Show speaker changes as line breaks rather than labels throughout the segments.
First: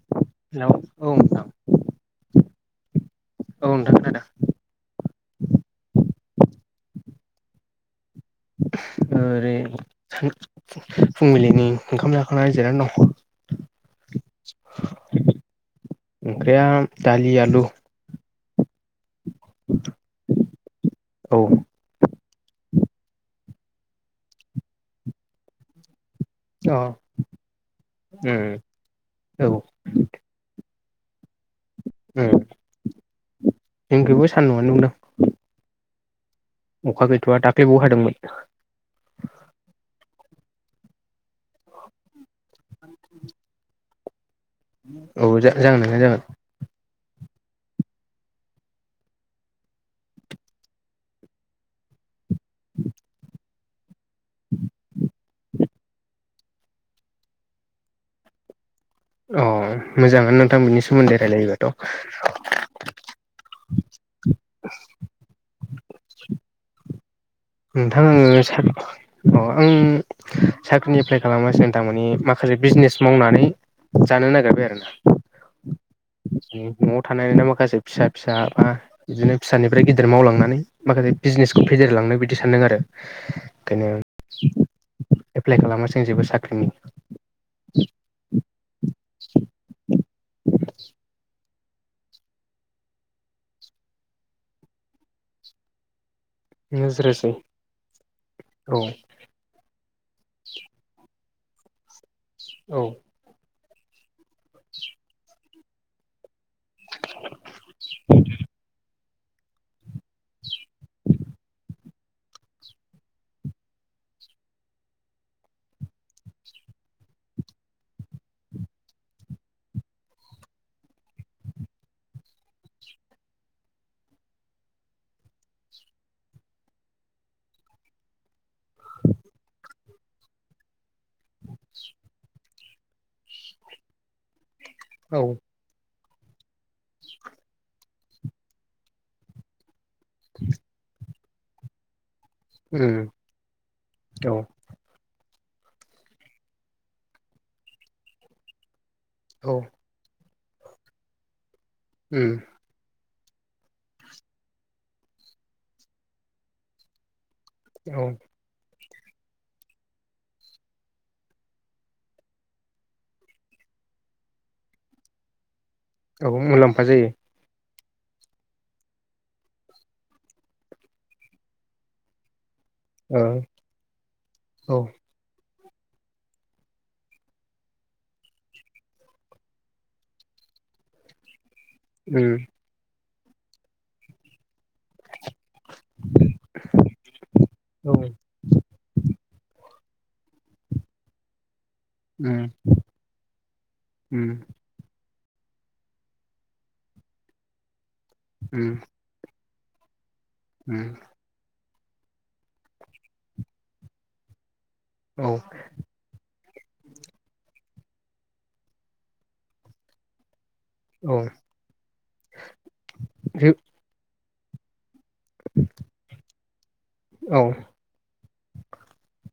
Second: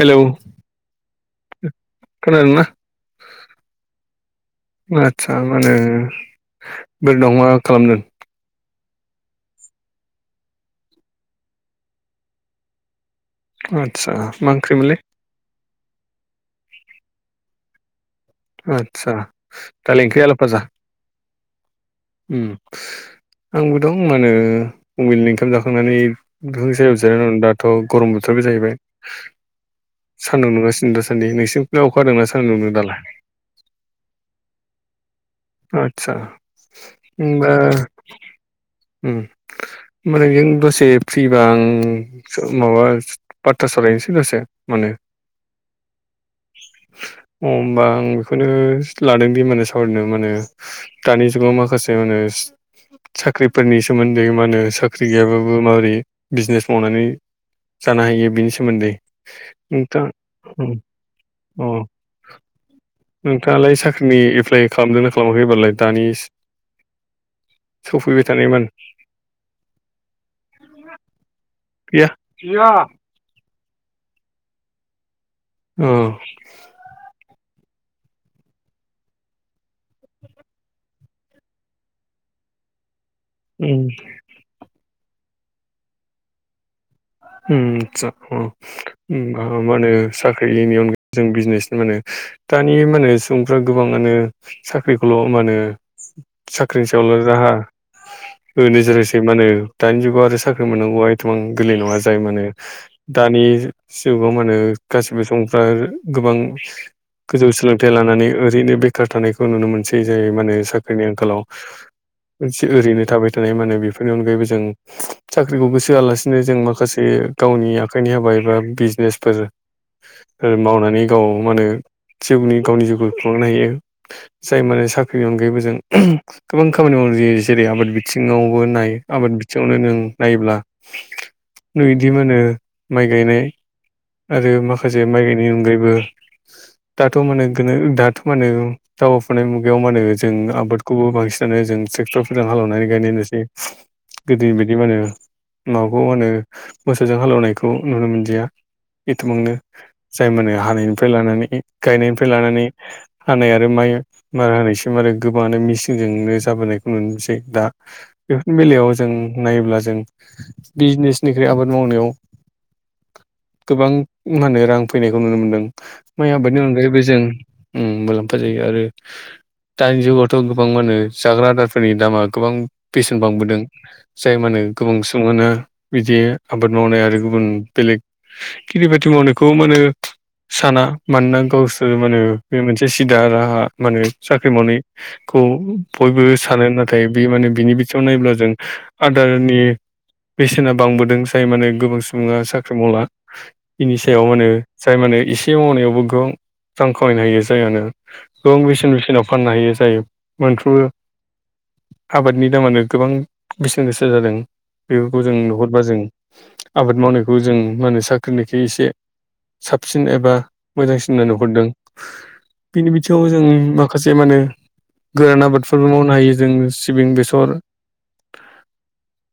हेल'
hello औ नोंथां
खोनादों ना?
औ नोंथां खोनादों।
आदसा मा होनो बेरनाव मा खालामदों?
ओरै फुंबिलिनि ओंखाम जाखांनानै जिरायना दं।
आदसा मा ओंख्रिमोनलाय?
ओंख्रिया दालि आलु।
आतसा दालि ओंख्रि आलु फाजा
औ।
उम आंबो दं मा होनो फुंबिलिनि ओंखाम जाखांनानै बिफां सायायाव जिरायनानै दाथ गरम
उम
बोथोरबो जाहैबाय।
औ
सान्दुं दुंगासिनो दासान्दि नोंसिनि अखा हादोंना सान्दुं दुंदों दालाय?
जोंखौबो सान्दुआनो दुंदों।
आदसा
अखा गैथ'वा
ओमबा
दाख्लैबाव हादोंमोन
उम ओमबालाय नों दसे फ्रिबा आं सो माबा बाथ्रा सावरायनोसै दसे माने
औ जागोन नोंथां जागोन।
अ होमबा आं बेखौनो सिथ्लादों बे माने सावरायनो माने दानि जुगाव माखासे मा होनो साख्रिफोरनि सोमोन्दै मा होनो साख्रि गैयाबाबो माबोरै बिजनेस मावनानै जानो हायो बेनि सोमोन्दै
अ
नोंथां
मोजाङानो नोंथां
अ
बिनि सोमोन्दै
अ
रायलायोबाथ'
नोंथाङालाय साख्रि नि एप्लाइ खालामदोंना खालामाखैबालाय एबारलाय दानि
नोंथां
सफैबाय
आङो
थानाय मान
सान अ आं साख्रिनि एप्लाय खालामगासिनो थारमानानि
गैया
माखासे
गैया
बिजनेस मावनानै जानो नागिरबाय आरोना‌।
अ
न‌ न'आव थानायानो माखासे फिसा फिसा बा बिदिनो फिसानिफ्राय गिदिर मावलांनानै माखासे बिजनेसखौ फेदेरलांनो बिदि दि सानदों आरो।
उम।
ओंखायनो एप्लाइ खालामासै आं जेबो साख्रिनि
उम आतसा अ उम आं उम मा होनो साख्रिनि अनगायै जों बिजनेस मा‌ होनो दानि मा होनो सुबुंफ्रा गोबाङानो साख्रिखौल' मा होनो साख्रिनि सायावल'
नोजोरसै
राहा
औ
होनो जेरैसै मा होनो दानि जुगाव आरो साख्रि मोननांगौआ एसेबां गोरलै नङा जाय मानो
औ
दानि जुगाव माहोनो गासिबो सुबुंफ्रा गोबां गोजौ सोलोंथाइ लानानै ओरैनो बे खार थानायखौ नुनो मोनसै जाय माने साख्रिनि आंखालाव ओनसि ओरैनो थाबाय थानाय माने बेफोरनि अनगायैबो जों साख्रिखौ गोसो होआलासिनो जों माखासे बे गावनि आखाइनि हाबा एबा बिजनेसफोर मावनानै गाव मा होनो जिउनि गावनि जिउखौ खुंलांनो हायो जाय माने साख्रिनि अनगायैबो जों गोबां खामानि माव - ओं जे जेरै आबाद बिथिङावबो नाय आबाद बिथिङावनो नों नायोब्ला नैदि मोनो माइ गायनाय आरो माखासे
औ
माइ गायनायनि अनगायैबो दाथ' माननो दाथ' मानो दावाफुनाय मुगायाव मा होनो जों आबादखौबो बांसिनानो जों ट्रेक्टर सोरदां हालेवनानै
उम
गायनायनोसै
औ
गोदो बायदि मा होनो माबाखौ मा होनो मोसौजों हालेवनायखौ नुनो मोनदिया एथबांनो
औ
दायमानो हानायनिफ्राय लानानै गायनायनिफ्राय
उम
लानानै हानाय आरो माइ मारा हानायसिम आरो गोबाङानो मेचिनजोंनो जाबोनायखौ नुनो मोनसै दा
औ
बेफोरनि बेलायाव जों नायोब्ला जों बिजनेस बिनिख्रुइ आबाद मावनायाव गोबां मा होनो रां फैनायखौ नुनो मोन्दों माइ
औ
आबादनि
मुलाम्फा
अनगायैबो
जायो
जों मुलाम्फा जायो आरो दानि जुगावथ' गोबां मानो जाग्रा आदारफोरनि दामा गोबां बेसेन
ओ
बांबोदों जाय मानो
औ
गोबां सुबुंआनो बिदि आबाद मावनाय आरो गुबुन बेलेग खेथि बाथि मावनायखौ मा होनो साना मानोना गावसोर माने
उम
बे मोनसे सिदा राहा माने साख्रि मावनाय खौ बयबो सानो नाथाय बे माने बिनि
औ
बिथिङाव नायोब्ला जों आदार नि बेसेना बांबोदों जाय मानो गोबां सुबुङा
उम
साख्रि मावला बेनि सायाव
उम
मानो जाय माने एसे मावनायावबो गोबां रां खामायनो हायो जायानो गोबां
उम
बेसेन बेसेना फाननो हायो जायो
उम
मोनफ्रोमबो आबादनि दामानो गोबां बेसेन गोसा जादों बेफोरखौ
औ
जों नुहरबा जों आबाद मावनायखौ जों मा होनो साख्रिनिखै एसे साबसिन एबा
औ
मोजांसिन नुहुरदों बिनि बिथिङाव जों माखासे मा होनो गोरान आबादफोरबो मावनो हायो जों सिबिं
औ
बेसर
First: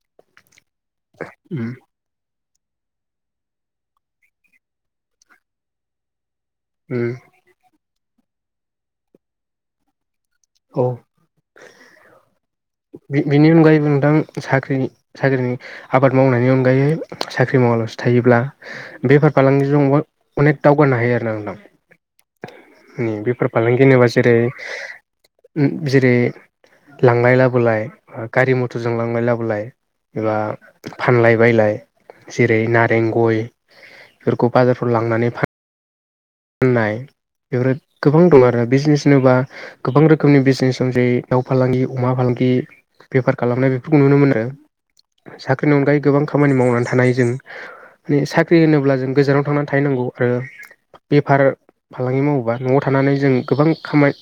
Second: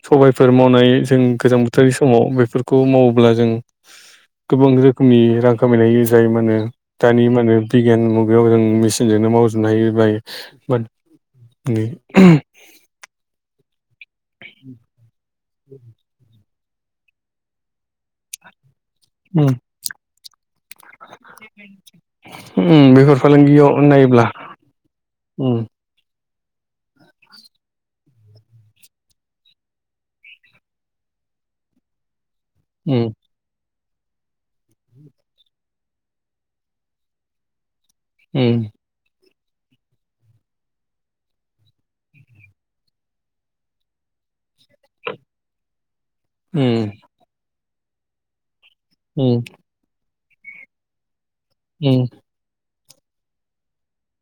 सबायफोर माव नानै जों गोजां
उम
बोथोरनि समाव बेफोर खौ मावोब्ला जों गोबां रोखोमनि रां खामायनाय हायो जायोमोन नों
उम
दानि मानो बिगियान मुगायाव जों मेसिनजोंनो मावजोबनो हायो बाय
औ बिनि
[unintelligible]
अनगायैबो नोंथां साख्रि साख्रिनि आबाद मावनायनि अनगायै साख्रि मावालासिनो थायोब्ला बेफार फालांगिजोंबो अनेक दावगानो हायो आरोना नोंथां
उम बेफार
ओम बेफोर फालांगि
फालांगियाव
होनोबा
नायोब्ला
जेरै'
उम
ओम जेरै' लांलाय लाबोलाय गारि मथरजों लांलाय लाबोलाय एबा फानलाय बायलाय जेरै नारें
उम
गय बेफोरखौ बाजारफ्राव लांनानै फा फाननाय बेफोर गोबां दं आरो
उम
बिजनेस होनोबा गोबां रोखोमनि बिजनेस जेरै' दाउ फालांगि अमा फालांगि बेफार खालामनाय बेफोरखौ नुनो मोनो आरो साख्रिनि अनगायै गोबां खामानि मावनानै
उम
थानाय जों मे साख्रि होनोब्ला जों
उम
गोजानाव थांनानै थाहैनांगौ रो बेफार
उम
फालांगि मावोबा न'आव थानानै जों गोबां खामाय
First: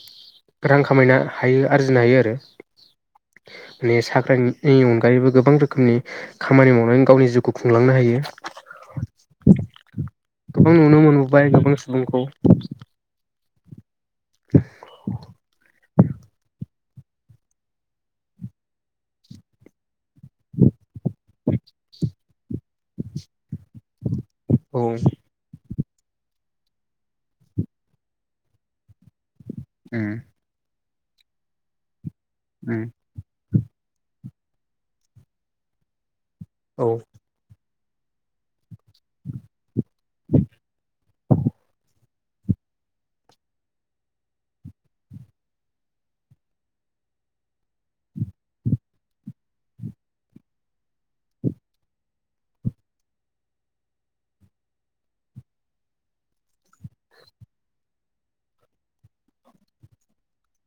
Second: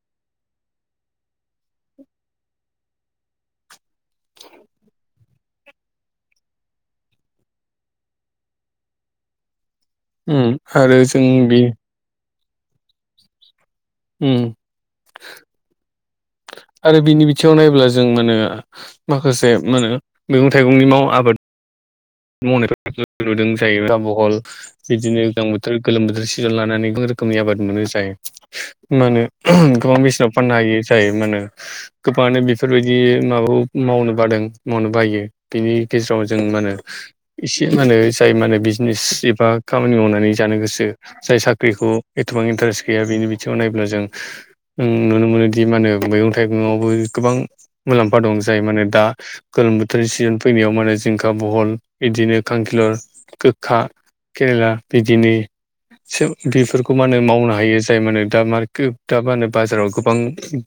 रां खामायनो हायो आरजिनो हायो आरो
[inaudible]
[unintelligible] हायोबा गोबां रोखोमनि खामानि मावनानै गावनि जिउखौ खुंलांनो हायो।
उम
गोबां नुनो
आरो जों
मोनबोबाय
बे
गोबां सुबुंखौ।
उम। आरो बिनि बिथिङाव नायोब्ला जों मानो माखासे मा होनो मैगं थाइगंनि माव आबाद [unintelligible] थोर गोलोम
औ
बोथोर सिजन लानानै गोनां रोखोमनि आबाद मोनो जाय मा होनो? गोबां मेसेनाव फाननो हायो जाय मा होनो गोबाङानो बेफोरबायदि माबाखौ मावनो बादों, मावनो बायो, बिनि गेजेराव जों मा होनो
औ।
थि मा होनो जाय माहोनो बिजनेस एबा खामानि मावनानै जानो गोसो, जाय साख्रिखौ एथ'बां इन्टारेस्ट गैया बिनि बिथिङाव नायोब्ला जों नुनो मोनोदि मा होनो मैगं थाइगङावबो गोबां मुलाम्फा दं। जाय माने दा गोलोम बोथोरनि सिजोन फैनायाव माने जिंखा, बहल बिदिनो खांखिलर गोख्खा केरेला बिदिनो सो बेफोरखौ मा होनो मावनो हायो जाय मानो दामारको दा मा होनो बाजाराव गोबां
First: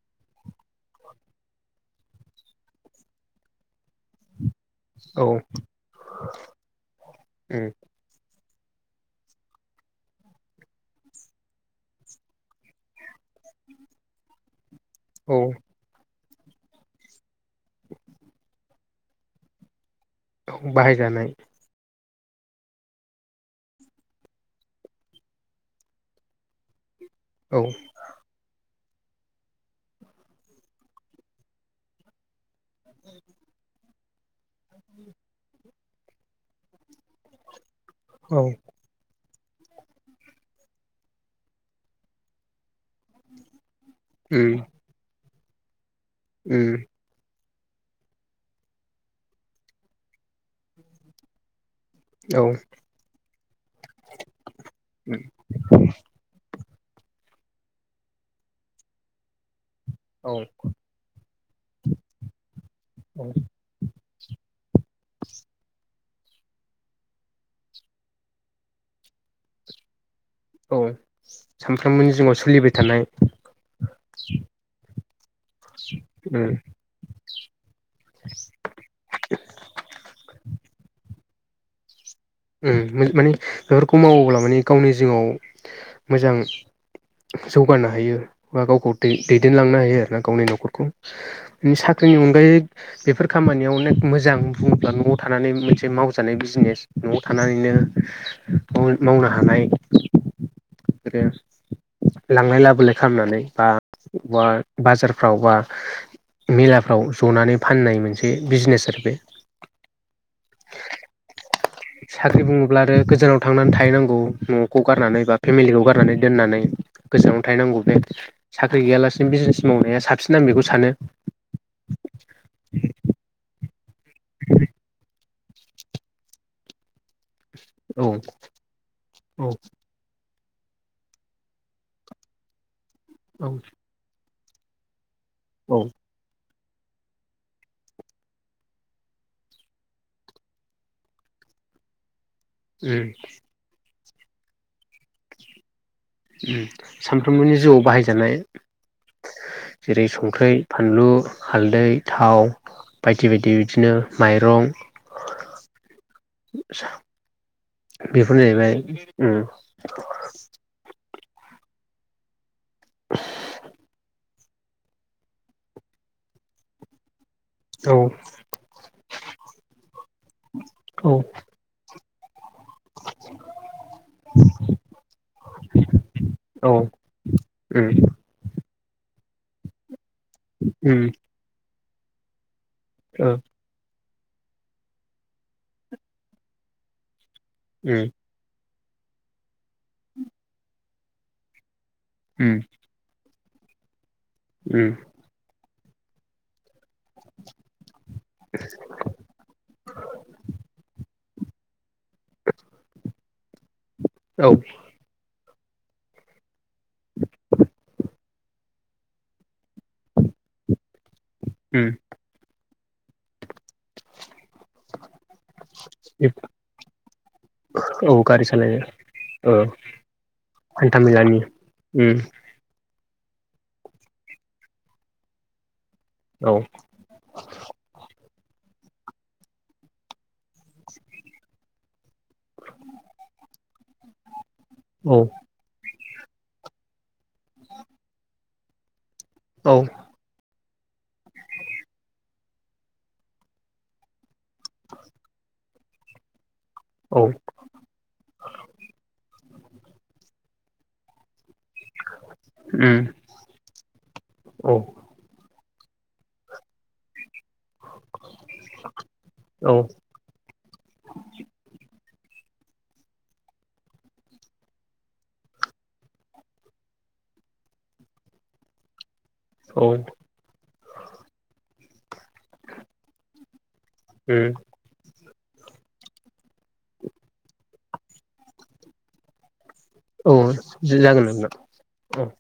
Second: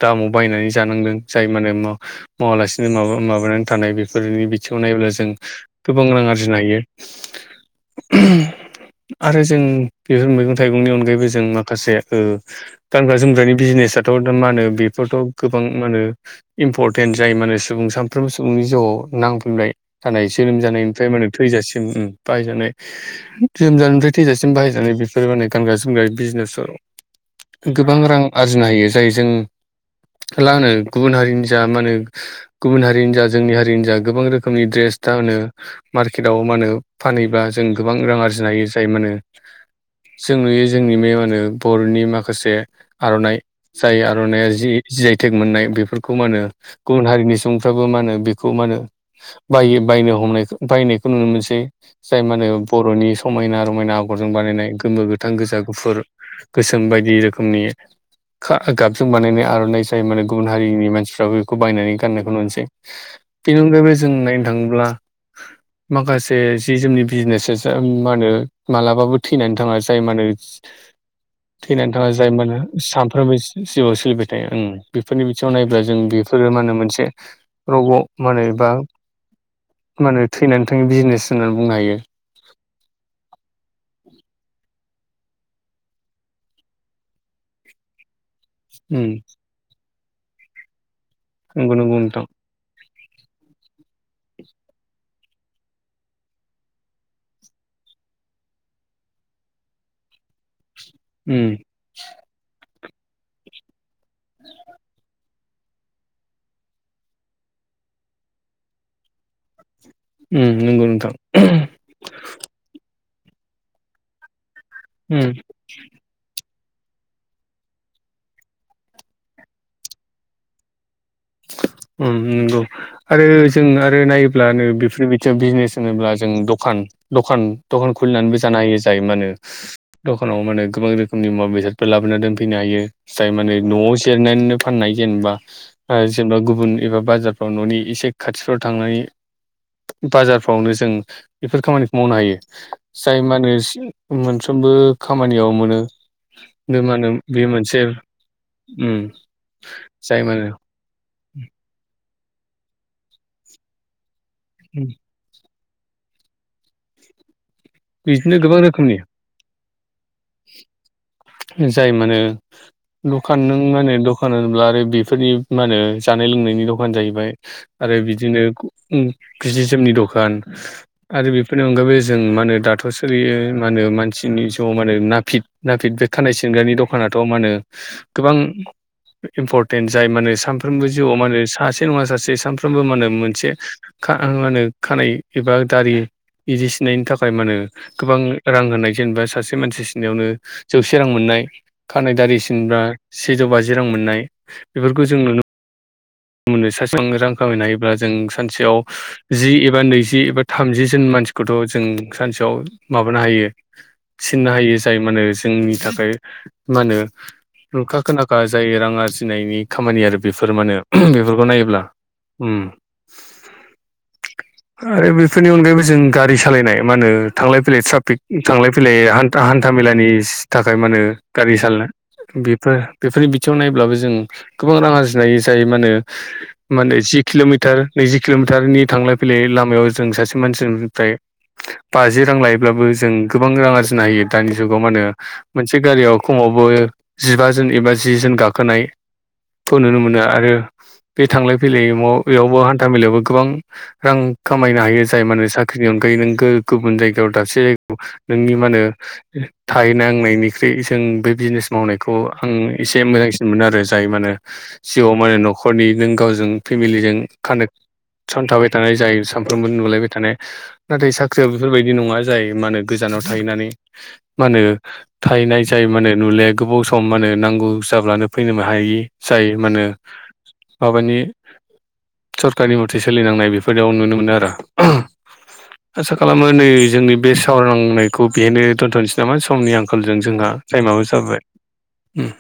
दाम माव बायनानै जानांदों। जाय मानो मा-मावालासिनो माबा-माबानानै थानाय बेफोरनि बिथिङाव नायोब्ला
औ
जों गोबां रां आरजिनो हायो। आरो जों बेफोर मैगं थाइगंनि अनगायैबो जों माखासे गानग्रा जोमग्रानि बिजिनेस दाथ' दा मा होनो बेफोरथ'
औ
गोबां मा होनो इम्परटेन्ट जाय मानो सुबुं साफ्रोमबो सुबुंनि जिउआव नांफिनबाय थानाय। जोनोम जानायनिफ्राय माने
बाहायजानाय
थैजासिम ओम। बाहायजानाय, जोनोम जानायनिफ्राय थैजासिम बाहायजानाय बेफोर माने गानग्रा जोमग्रा बिजनेसफोराव।
औ
गोबां रां आरजिनो हायो। जाय जों लानो गुबुन हारिनि जा मा होनो गुबुन हारिनि जा जोंनि हारिनि जा गोबां रोखोमनि ड्रेस मार्केटआव मा होनो फानहैबा जों गोबां रां
औ
आरजिनो हायो जाय मा होनो जों नुयो जोंनि बे मा होनो बर'नि माखासे आर'नाइ, जाय आर'नाइया जि जि आइ थेक मोननाय बेफोरखौ मा होनो गुबुन हारिनि बुंफ्राबो मा होनो बेखौ मा होनो बायो बायनो हमनायखौ बायनायखौ नुनो मोनसै। जाय मा होनो बर'नि समायना रमायना आगरजों बानायनाय गोमो, गोथां, गोजा, गुफुर, गोसोम बायदि रोखोमनि खा गाबजों बानायनाय आर'नाइ माने
औ
गुबुन हारिनि मानसिफ्राबो बेखौ बायनानै गाननायखौ नुनोनसै। बेनि अनगायैबो जों [unintelligible] माखासे जि जोमनि बिजनेसासा मा होनो मालाबाबो थैनानै थाङा जाय मा होनो
औ।
थैनानै थाङा
सानफ्रोमबोनि
जाय
जिउआव
मानो
सोलिबाय थानाय
सानफ्रोमबो जि-जिउआव सोलिबाय थायो ओं। बेफोरनि बिथिङाव नायोब्ला जों बे फोरो मा होनो मोनसे रग' मा होनो एबा मानो थैनानै थाङो बिजनेस होननानै बुंनो हायो।
ओम माने बेफोरखौ मावोब्ला माने गावनि जिउआव मोजां जौगानो हायो। बा गावखौ
उम
दै-दैदेनलांनो हायो आरो ना गावनि न'खरखौ। बे
नंगौ नंगौ
साख्रिनि
नोंथां
अनगायै बेफोर खामानियावनो मोजां बुङोब्ला न'आव थानानै मोनसे मावजानाय बिजिनेस। न'आव थानानैनो मावनो हानाय। बेफोरो
उम
लांलाय लाबोलाय खालामनानै बा बुवा बाजारफ्राव बा मेलाफ्राव जनानै फाननाय मोनसे बिजनेस आरो बे।
उम नोंंगौ नोंथां।
साख्रि बुङोब्ला आरो गोजानाव थांनानै थाहैनांगौ न'खौ गारनानै
उम
बा फेमिलिखौ गारनानै दोननानै। गोजानाव थाहैनांगौ बे साख्रि गैयालासिनो बिजनेस मावनाया साबसिन आं बेखौ सानो
उम नंगौ आरो जों आरो नायोब्लानो बेफोरनिफाय बिजिनेस होनोब्ला जों द'खान
औ
खुलिनानै बो जानोहायो
औ
दखानाव माने गोबां रोखोमनि मुवा बेसादफोर लाबोनानै दोनफैनो हायो। जाय
औ
माने न'आव जेरनानै फाननाय जेनबा
औ।
हाय जेनेबा गुबुन एबा बाजारफ्राव न'नि एसे खाथिफ्राव थांनानै बाजारफ्रावनो जों बेफोर खामानिखौ मावनो हायो। जाय मानो सि मोनफ्रोमबो खामानियाव मोनो बे मा होनो बे
सानफ्रोमबोनि जिउआव
मोनसे
बाहायजानाय
उम
जेरै'
जाय मा
संख्र्रि फान बानलु हाल्दै थाव बायदि बायदि बिदिनो माइरं
होनो बिदिनो
बेफोरनो
गोबां रोखोमनि
जाहैबाय,
[unintelligible] जाय माने दखान नों माने दखान होनोब्ला आरो बेफोरनि मा होनो जा -नाय लोंनायनि दखान जाहैबाय। आरो
औ
बिदिनो जि जोमनि दखान
औ
आरो बेफोरनि अनगायै- जों मा होनो दाथ' सोलियो मा होनो मानसिनि ज' मान आरो ना। नाफिटफोर बे खानाय
औ
सिनग्रानि दखानथ मा होनो
उम
गोबां इम्परटेन्ट। जाय माने सानफ्रोमबो
उम
जिउआव माने सासे नङा सासे सानफ्रोमबो माने
ओ
मोनसे खानाय एबा दारि बिदि सिननायनि थाखाय थाखाय मा होनो
उम
गोबां रां होनाय जेनेबा सासे मानसिनियावनो जौसे रां मोननाय। खानाय
उम
दारिसिनब्ला सेजौ बाजि रां मोननाय
उम
बेफोरखौ जों नुनो मोनो मोननो सै। जों रां खामायनो हायोब्ला जों सानसेयाव जि एबा नैजि एबा थामजि जन मानसिखौ। खौथ' जों सानसेयाव माबानो हायो
औ
सिनो हायो जाय मा होनो जोंनि थाखाय मा होनो नुखा खोनाखा। ओ जाय रां आरजिनायनि खामानि आरो बेफोर माने बेफोरखौ नायोब्ला
उम
ओम। [inaudible] आरो बेफोरनि अनगायैबो जों गारि सालायनाय मा होनो थांलाय फैलाय
औ
ट्राफिक
गारि
थांलाय
सालायनो
फैलाय।
ओ
हान्था मेलानि थाखाय मा होनो
हान्थामेलानि
गारि सालायनाय
उम
बेफोर। बेफोरनि बिथिङाव नायब्लाबो जों गोबां रां आरजिनो हायो जाय मा होनो
औ
माने जि किल'मिटार नैजि। किल'मिटारनि थांलाय फैलाय लामायाव जों सासे मानसिनिफ्राय। बाजि रां लायोब्लाबो जों गोबां रां आरजिनो हायो दानि जुगाव मा होनो
औ
मोनसे गारियाव खमावबो जिबाजोन एबा जि जोन
औ
गाखोनायखौ नुनो मोनो आरो। आरो बे थांलाय फैलाय बेयावबो हान्था मेलायावबो गोबां रां खामायनो हायो जाय माने साख्रिनि अनगायै नों गो गुबुन
औ
जायगायाव दासे जायगायाव नोंनि मा होनो थाहै [unintelligible] नांनायनिख्रुइ जों बे बिजनेस मावनायखौ आं
उम
एसे मोजांसिन मोनो आरो जाय माहोनो
औ
जिउआव। माने नखरनि नों गावजों फेमिलिजों। कानेकसन थाबाय थानाय जायो सानफ्रोमबो
औ
नुलायबाय थानाय नाथाय साख्रिया बेफोरबायदि नङा जाय मा होनो गोजानाव थाहैनानै मा होनो थाहैनाय जाय माने नुलाया गोबाव सम माने। नांगौ जाब्लानो फैनो हायि जायो माेनो।
औ
माबानि सरकारनि मथे सोलिनांनाय बेफोरयाव नुनो मोनो
उम
आरो। आसा खालामो नै जोंनि बे सावरायलांनायखौ बेहायनो दोनथ'नोसै नामा समनि आंखा आखालजों
औ
जोंहा टाइमाबो
जागोन
जाबाय
नोंथां औ
ओम।